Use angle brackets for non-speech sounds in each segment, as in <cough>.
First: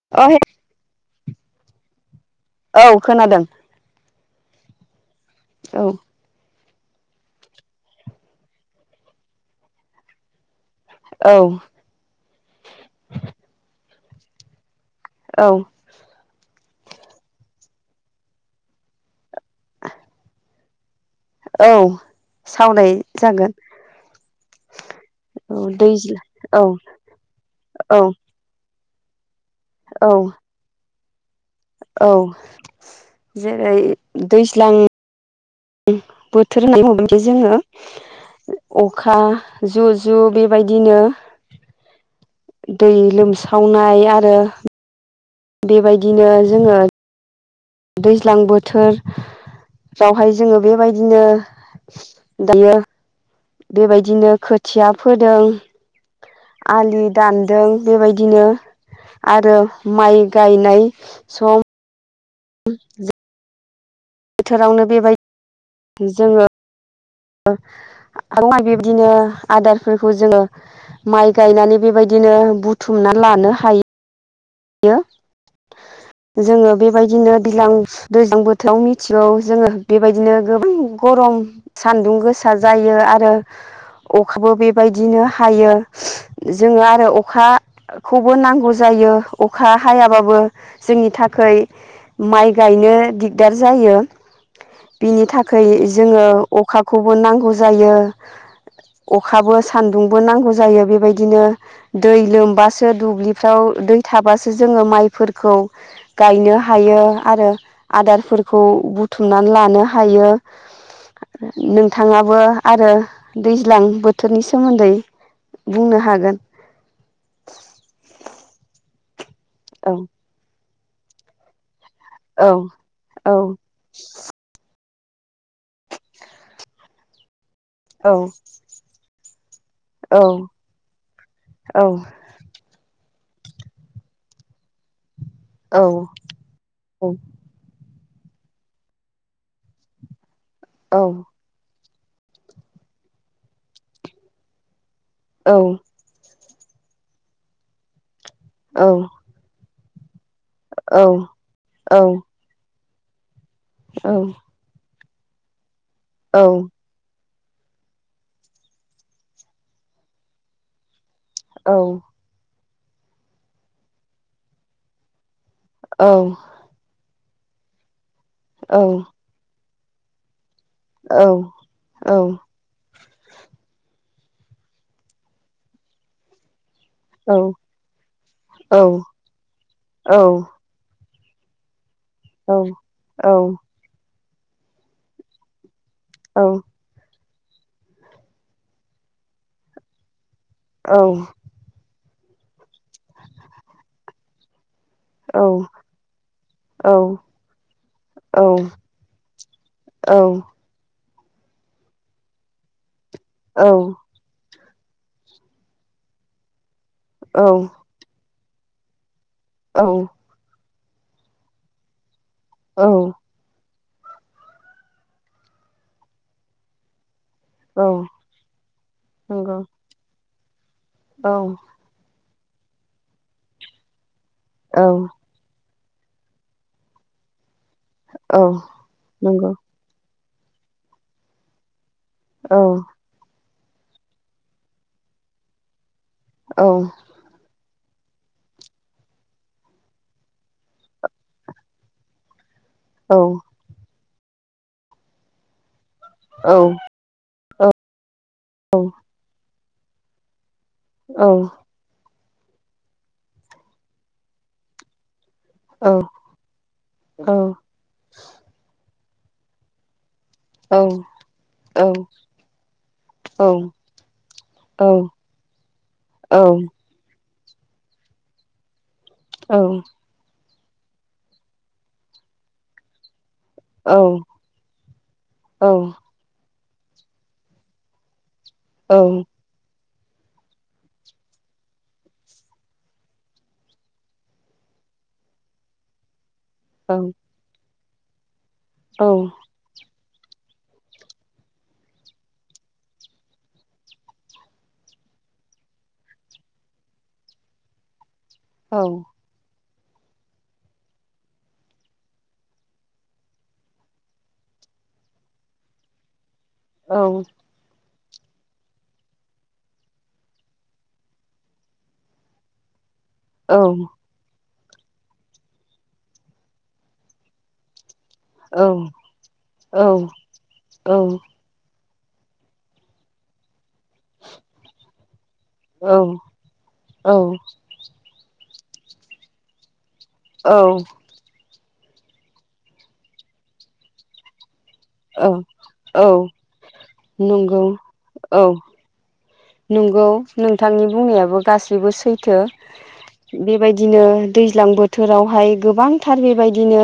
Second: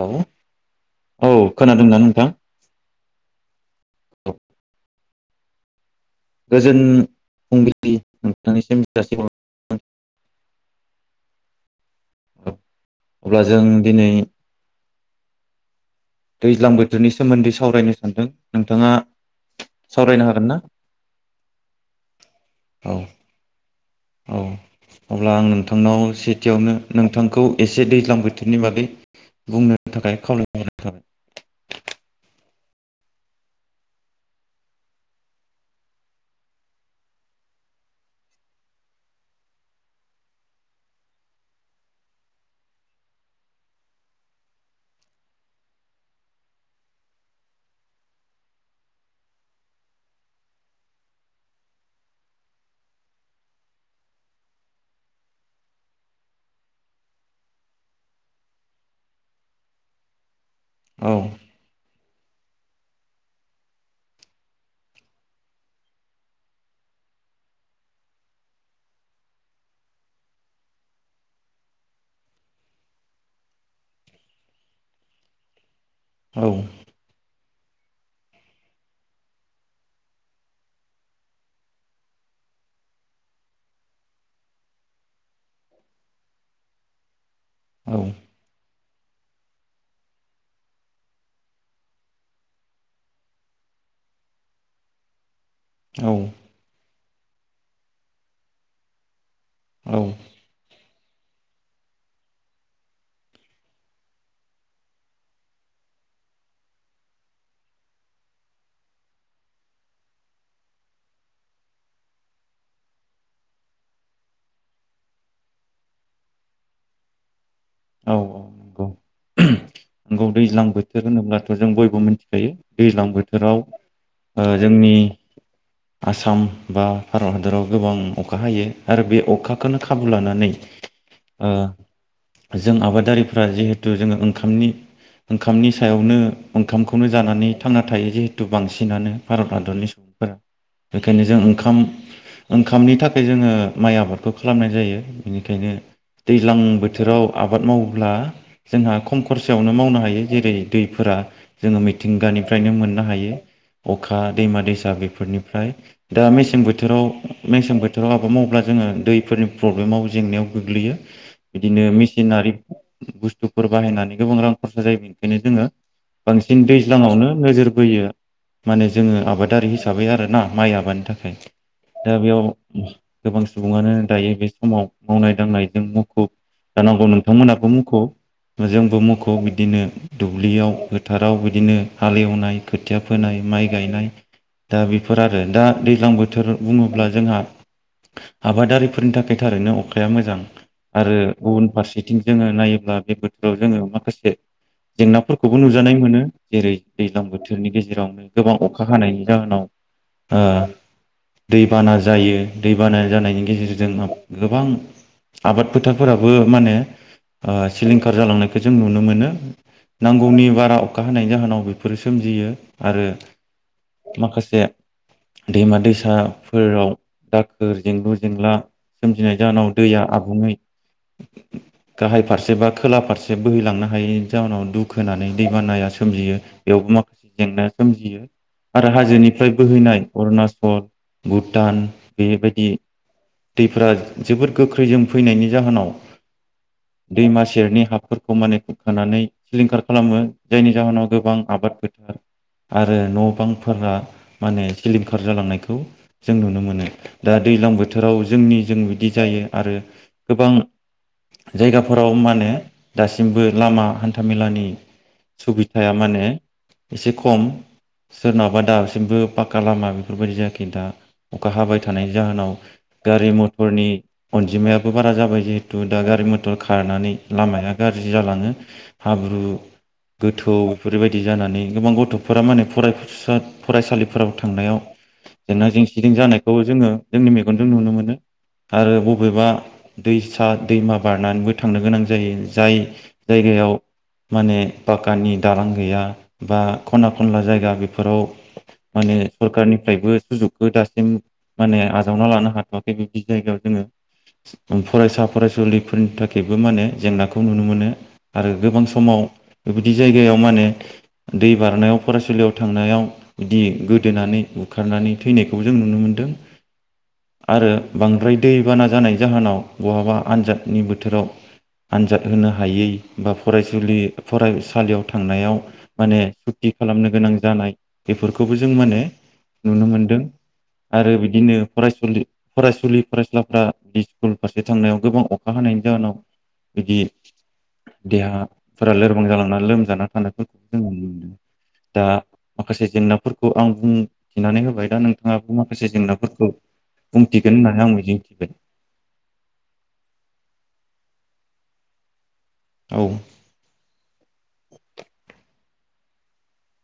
लौ अ हे औ खोनादोंना नोंथां। औ खोनादों औ। औऋ गोजोन फुंबिलि नोंथांनिसिमसि। औ अब्ला जोंखौ दिनै। औ। दैज्लां बोथोरनि सोमोन्दै सावरायनो सानदों नोंथाङा। सावरायनो हागोन ना औ सावनाय औ जागोन। औ अब्ला आं औ नोंथांनाव दैज्ला औ सेथियावनो नोंथांखौ एसे औ दैज्लां बोथोरनि मादि बुंनो औ थाखाय खावलायनाय। खा। औ जेरै दैज्लां। बोथोर होननानै बुंबाथाय जोङो अखा जु' जु बेबायदिनो। दै लोमसावनाय आरो। बेबायदिनो जोङो। दैज्लां बोथोरावहाय जोङो बेबायदिनो दायो। बेबायदिनो खोथिया फोदों आलि दानदों बेबायदिनो आरो माइ गायनाय औ सम। <inaudible> बोथोरावनो बेबायदि जोङो आ बेबायदिनो आदारफोरखौ जोङो माइ गायनानै बेबायदिनो बुथुमना लानो हायो। यो। औ जोङो बेबायदिनो। दैज्लां दैज्लां बोथोराव मिथिगौ जोङो बेबायदिनो गोबां गरम सान्दुं गोसा जायो आरो अखाबो बेबायदिनो हायो जोङो आरो अखा। औ खौबो नांगौ जायो। अखा हायाबाबो जोंनि थाखाय माइ गायनो दिगदार जायो बिनि थाखाय खै जोङो अखा खौबो नांगौ जायो अखाबो औ सान्दुंबो नांगौ जायो बेबायदिनो दै लोमबासो दुब्लिफ्राव दै थाबासो जोङो माइफोरखौ गायनो हायो आरो आदारफोरखौ बुथुमनानै लानो हायो नोंथाङाबो आरो दैज्लां बोथोरनि सोमोन्दै बुंनो हागोन औ औ नंगौ औ नंगौ दैज्लां बोथोर होनोब्लाथ' जों बयबो बो मोनथिखायो औ दैज्लां औ बोथोराव ओ जोंनि आसाम बा भारत हादराव गोबां औ अखा हायो आरो बे अखाखोनो खाबु औ लानानै ओ औ जों आबादारिफ्रा जिहेथु जोङो ओंखामनि ओंखामनि औ सायावनो ओंखामखौनो जानानै थांना थायो जिहेतु बांसिनानो भारत हादरनि सुबुंफोरा औ बेखायनो जों ओंखाम ओंखामनि थाखाय जोङो माइ आबादखौ खालामनाय जायो औ इनिखायनो दैज्लां बोथोराव आबाद मावोब्ला जोंहा खम खरसायाव नो मावनो हायो जेरै औ दैफोरा जोङो औ मिथिंगानिफ्रायनो मोन नो हायो अखा दैमा दैसा बेफो फोरनिफ्राय दा मेसें बोथोराव मेसें बोथोराव आबाद मावोब्ला जोङो दैफोरनि प्रब्लेमाव जेंनायाव गोग्लैयो इदिनो मेसिनारि बुस्तुफोर बाहायनानै गोबां रां खरसा जायो बेनिखायनो जोङो बांसिन दैज्लाङावनो नोजोर बोयो माने औ जोङो आबादारि हिसा साबै आरो ना माइ आबानि थाखाय औ दा बेयाव गोबां सुबुङानो दायो बे समाव मावनाय दांनायदों मुखुब जानांगौ नोंथांमोनाबो मुखुब औ जोंबो मुखुब इनो औ दुब्लियाव फोथाराव बिदिनो औ हालेवनाय खोथिया फोनाय माइ गायनाय दा बेफोर आरो दा दैज्लां बोथोर बुङोब्ला जोंहा आबादारिफोरनि थाखाय थारैनो अखाया मोजां आरो गुबुन फारसे थिं जोङो नायोब्ला बेफोरखौ जोङो माखासे जेंनाफोरखौबो नुजानाय मोनो जेरै दैज्लां बोथोरनि गेजेरावनो गोबां अखा हानायनि जाहोनाव औ ओ दैबाना जायो दैबाना जानायनि गेजेरजों गोबां आबाद फोथारफोराबो माने ओ सिलिंखार जालांनाय खो जों नुनो मोनो। नांगौनि बारा अखा हानायनि जाहोनाव बेफोरो सोमजियो आरो माखासे दैमा दैसा फोराव दाखोर जेंलु जेंला सोमजिनाय जाहोनाव दैया आ गडै औ गाहाय फारसे बा थोला फारसे बोहैलांनो हायो जाहोनाव औ दुखोनानै दै बानाया सो सोमजियो बेयावबो माखासे जेंना सोमजियो औ आरो हाजोनिफ्राय नंगौ बोहैनाय अरुणाचल भुटान औ बेबायदि दैफ्रा जोबोद गोख्रैजों फैनायनि जाहोनाव औ दैमा सेरनि हाब फोरखौ माने खुरखानानै सिलिंखार खालामो जायनि जाहोनाव गोबां आबाद फोथार आरो नंगौ न' बांफोरा माने सिलिंखार जालांनायखौ जों औ नुनो मोनो। दा दैलां बोथोराव जोंनि जों बिदि जायो आरो गोबां औ जायगाफोराव मा ने दासिमबो लामा हान था मेलानि सुबिधाया औ माने एसे औ खम। सोरनावबा दा सिमबो पाका लामा बेफोरबायदि जायाखै दा औ अखा हाबाय थानायनि जाहोनाव गारि मथरनि अनजिमायाबो बारा जाबाय जिहेथु दा गारि मथर खारनानै लामाया गाज्रि जालाङो। हाब्रु गो थौ बेफोरबायदि जानानै गोबां गथफोरा माने फराय फसा फरायसालिफोराव औ थांनायाव जेना जेंसिदिं जानाय खौ जोङो जोंनि मेगनजों नुनो मोनो आरो बबेबा दैसा दैमा बारनानैबो थांनो गोनां जायो। जाय जायगायाव माने पाकानि दालां गैया बा औ खना खनला जायगा बे फोराव माने सरखारनिफ्रायबो सुजुगखौ दासिम माने आजावना लानो हाथवाखै बे जायगायाव जोङो फरायसा फरायसुलिफोरनि थाखायबो माने जेंनाखौ नुनो मोनो आरो गोबां बेबायदि जायगायाव माने दै बारनायाव फरायसालियाव थांनायाव बिदि गोदोनानै बुखारनानै थैनायखौ जों नुनो मोनदों औ। आरो बांद्राय दैबाना जानाय जाहोनाव बहाबा आनजादनि बोथोराव आनजाद होनो हायै बा फराय फरायसालियाव थांनायाव माने सुति खालामनो गोनां जानाय बेफोरखौबो जों माने नुनो मोनदों आरो बिदिनो फरायसुलि फरायसुलि फरायसुलाफ्रा बे स्कुल फारसे थांनायाव गोबां अ खा हानायनि जाहोनाव बिदि देहा फोरा लोरबां जालांना लोमजाना थानायखौ जोंङो नुनो मोनदों। दा माखासे जेंनाफोरखौ आं बुंथिनानै हो बाय दा नोंथाङाबो माखासे औ जेंनाफोरखौ बुंथिगोन नंगौ होननानै आं मिजिं औ थिबाय। नंगौ, नोंथांनि बुंनायाबो गासैबो सैथो। औ बेबायदिनो दै ज्लां बोथोरावहाय गोबांथार बेबायदिनो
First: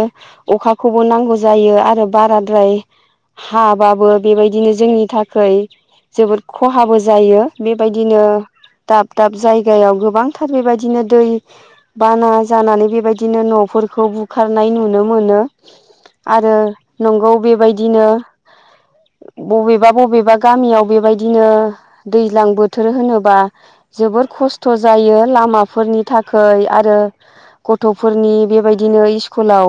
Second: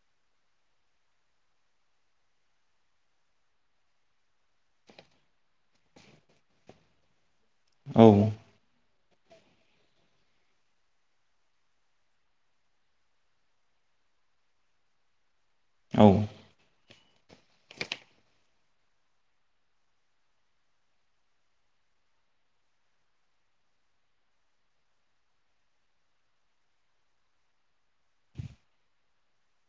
अखाखौबो नांगौ जायो आरो बाराद्राय हाबाबो बेबायदिनो जोंनि थाखै जोबोद खहाबो जायो। औ बेबायदिनो दाब दाब जायगायाव गोबांथार बेबादिनो दै बाना जानानै बेबादिनो नफोरखौ बुखारनाय नुनो मोनो। आरो नंगौ बेबायदिनो बबेबा बबेबा गामियाव बेबायदिनो दैज्लां बोथोर होनोबा जोबोर खस्थ' जायो लामाफोरनि थाखै आरो गथ'फोरनि बेबायदिनो इस्कुलाव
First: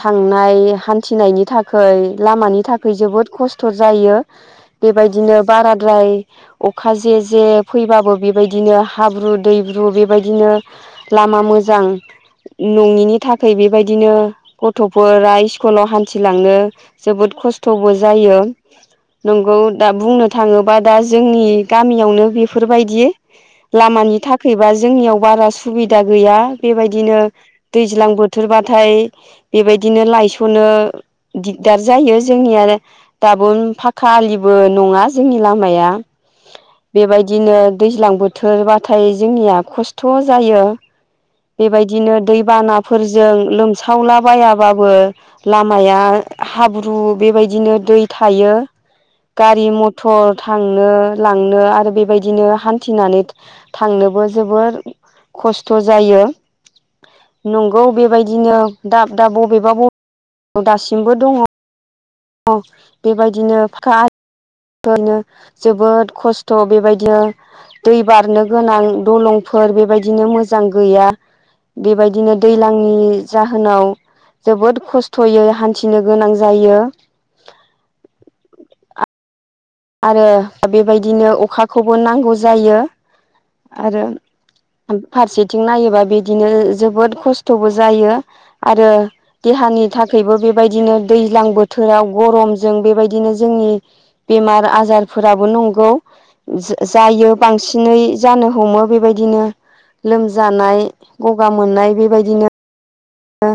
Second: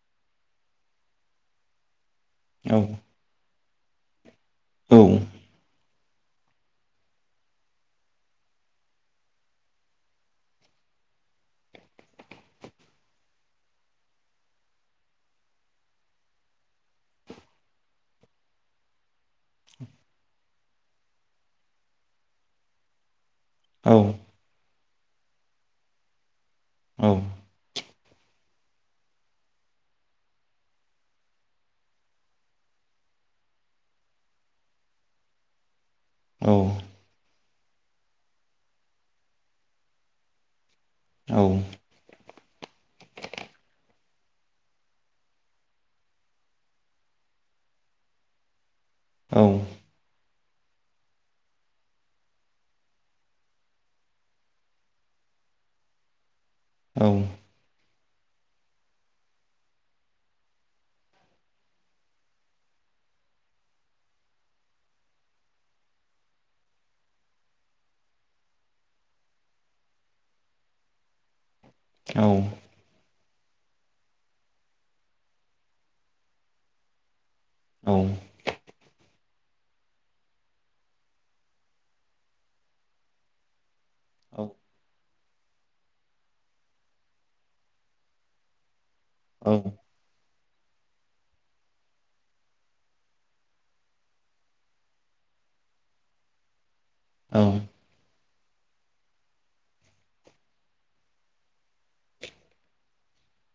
थांनाय हान्थिनायनि थाखै। लामानि थाखै जोबोद खस थ' जायो। बेबायदिनो बारा द्राय अखा जे जे फैबाबो बेबायदिनो हाब्रु दैब्रु बेबायदिनो लामा मोजां नङिनि थाखै बेबायदिनो गथ'फोरा इस्कलाव हान्थिलांनो जोबोद खस्थ'बो जायो। नंगौ दा बुंनो थाङोबा दा जोंनि गामियावनो बेफोर बायदि लामानि थाखै बा जोंनियाव बारा सुबिदा गैया। बेबायदिनो दैज्लां बोथोर बाथाय बेबायदिनो लायस'नो दिगदार जायो। जोंनिया दाबो फाखा आलिबो नङा जोंनि लामाया। औ। दिनो दैज्लां बोथोर बाथाय जोंनिया खस्थ' जायो। बेबायदिनो दैबानाफोरजों लोमसावला बायाबाबो लामाया हाब्रु बेबायदिनो दै थायो। गारि मथर थांनो लांनो आरो बेबायदिनो हान्थिनानै थांनोबो जोबोर खस्थ' जायो। औ। गौ बेबायदिनो दाब दाब बबेबा ब दासिमबो दङ। अ बेबायदिनो फाखा आ <unintelligible> जोबोद खस्थ'। ेबायदिनो दै बारनो गोनां दलंफोर बेबायदिनो मोजां गैया। बेबायदिनो दैलांनि जाहोनाव जोबोद खस्थ'यै हान्थिनो गोनां जायो। औ। आरो बेबायदिनो अखाखौबो नांगौ जायो आरो फारसेथिं नायोबा बिदिनो जोबोद खस्थ'बो जायो आरो देहानि थाखायबो बे बायदिनो दैज्लां बोथोराव गरमजों बेबायदिनो जोंनि बेमार आजारफोराबो नंगौ, जा जायो औ औ बांसिनै जानो हमो बेबायदिनो लोमजानाय गगा मोननाय बेबायदिनो नो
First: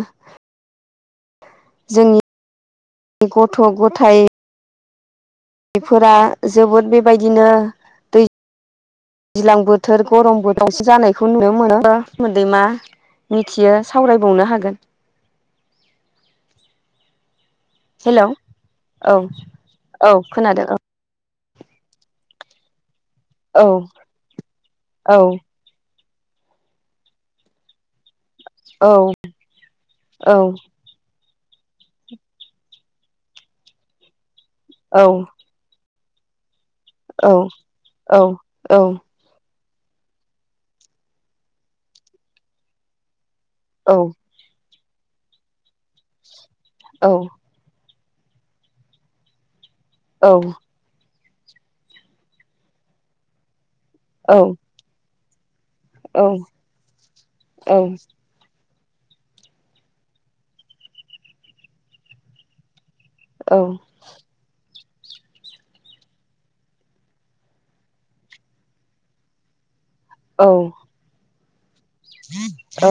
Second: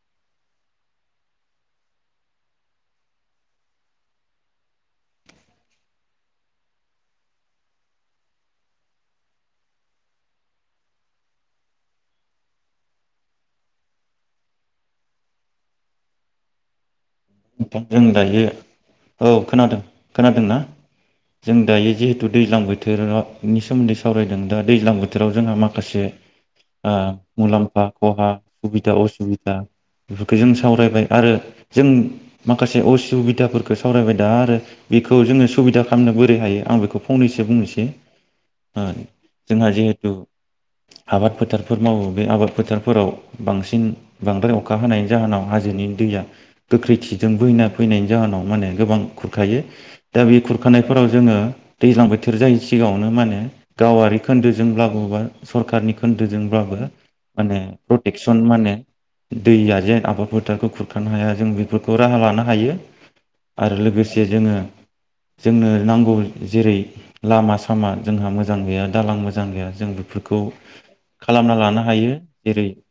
जोंनि गथ गथाय बेफोरा जोबोद बेबायदिनो दै दैज्लां बोथोर गरम बोथोरावसो जानायखौ नुनो मोनो मोदै मा मिथियो सावरायबावनो हागोन ओ जों हेल' दायो औ खोनादों औ खोनादोंना खोनादों जों दायो जिहेतु दैजलां बोथोर बोथोरनि औ सोमोन्दै सावरायदों दा दैज्लां औ बोथोराव जोंहा माखासे आ मुलामफा खहा औ सुबिदा असुबिदा बेफोरखौ औ जों सावरायबाय आरो जों माखासे असुबिदाफोरखौ सावरायबाय दा आरो औ बेखौ जोंङो सुबिदा खालाम खालामनो बोरै हायो आं बेखौ औ फंनैसो बुंनोसै औ जोंहा जिहेथु आबाद फोथारफोर मावो बे आबाद फोथारफोराव बांसिन बांद्राय अखा हानायनि जाहोनाव हाजोनि दैया गोख्रैथि फैना फैनायनि जाहोनाव माने गोबां खुरखायो दा बे खुरखानायफोराव जोंङो दैज्लां बोथोर जायैनि सिगांङावनो मानो गावारि खोन्दोजों लाबोबा सरखारारनि खोन्दोजोंब्लाबो माने प्रटेकसन माने दैया जेन आबाद फोथारखौ खुरखानो हाया जों बेफोर खौ राहा लानो हायो आरो लोगोसे जोंङो जोंनो नांगौ जेरै लामा सामा जोंहा मोजां गैया दालां मोजां गैया जों बे फोरखौ खालामना लाना औ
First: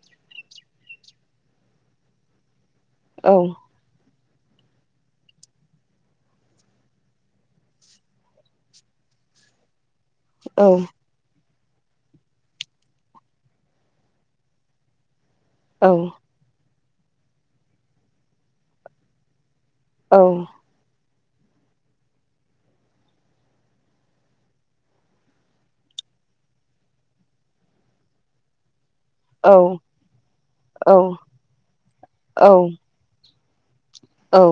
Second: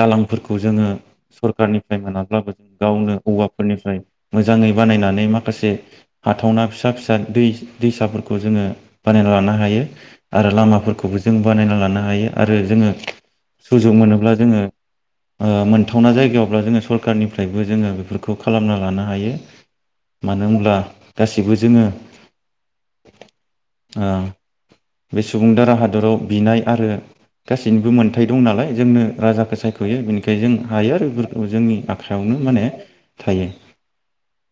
दालांफोरखौ जोंङो सरखारारनिफ्राय मोनाब्लाबो जों गावनो औवाफोरनिफ्राय मोजांङै बानायनानै माखासे हाथावना फिसा फिसा दै दैसाफोरखौ जोंङो बानायना लानो हायो आरो लामाफोरखौबो जों बानायना लानो हायो आरो जोङो सुजुग मोनोब्ला जोङो ओ मोनथावना जायगायावब्ला जोङो सर खानि निफ्रायबो जोङो बेफोरखौ खालामना लानो हायो। मानो होनब्ला गासिबो जोङो ओ बे सुबुं दारा हादराव बिनाय आरो गासैनिबो मोनथाय दं नालाय जोंनो राजाखौ औ सायख'यो बेनिखायनो जों हायो आरो औ जोंनि आ खायावनो औ माने थायो। औ।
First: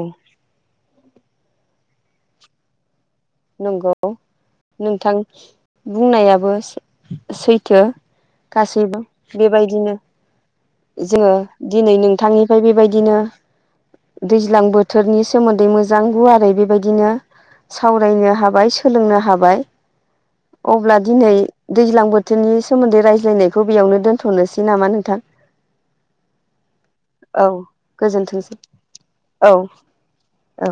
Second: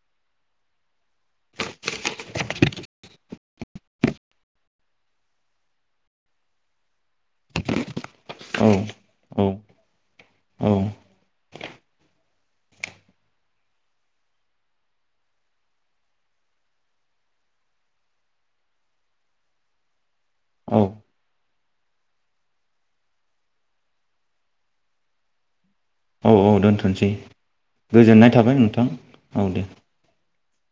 नंगौ नोंथां बुंनायाबो सै सैथो औ गासैबो औ बेबायदिनो औ जोङो दिनै नोंथांनि बेबायदिनो दैज्लां बोथोरनि सोमोन्दै मोजां गुवारै बेबायदिनो साव रायनो हाबाय सोलोंनो हाबाय। औ अब्ला दिनै दैज्लां बोथोरनि सोमोन्दै रायज्लायनायखौ बेयावनो दोनथ'नोसै नामा नोंथां? औ औ दोनथ'सै औ गोजोननाय गोजोनथोंसै थाबाय नोंथां औ दे। औ।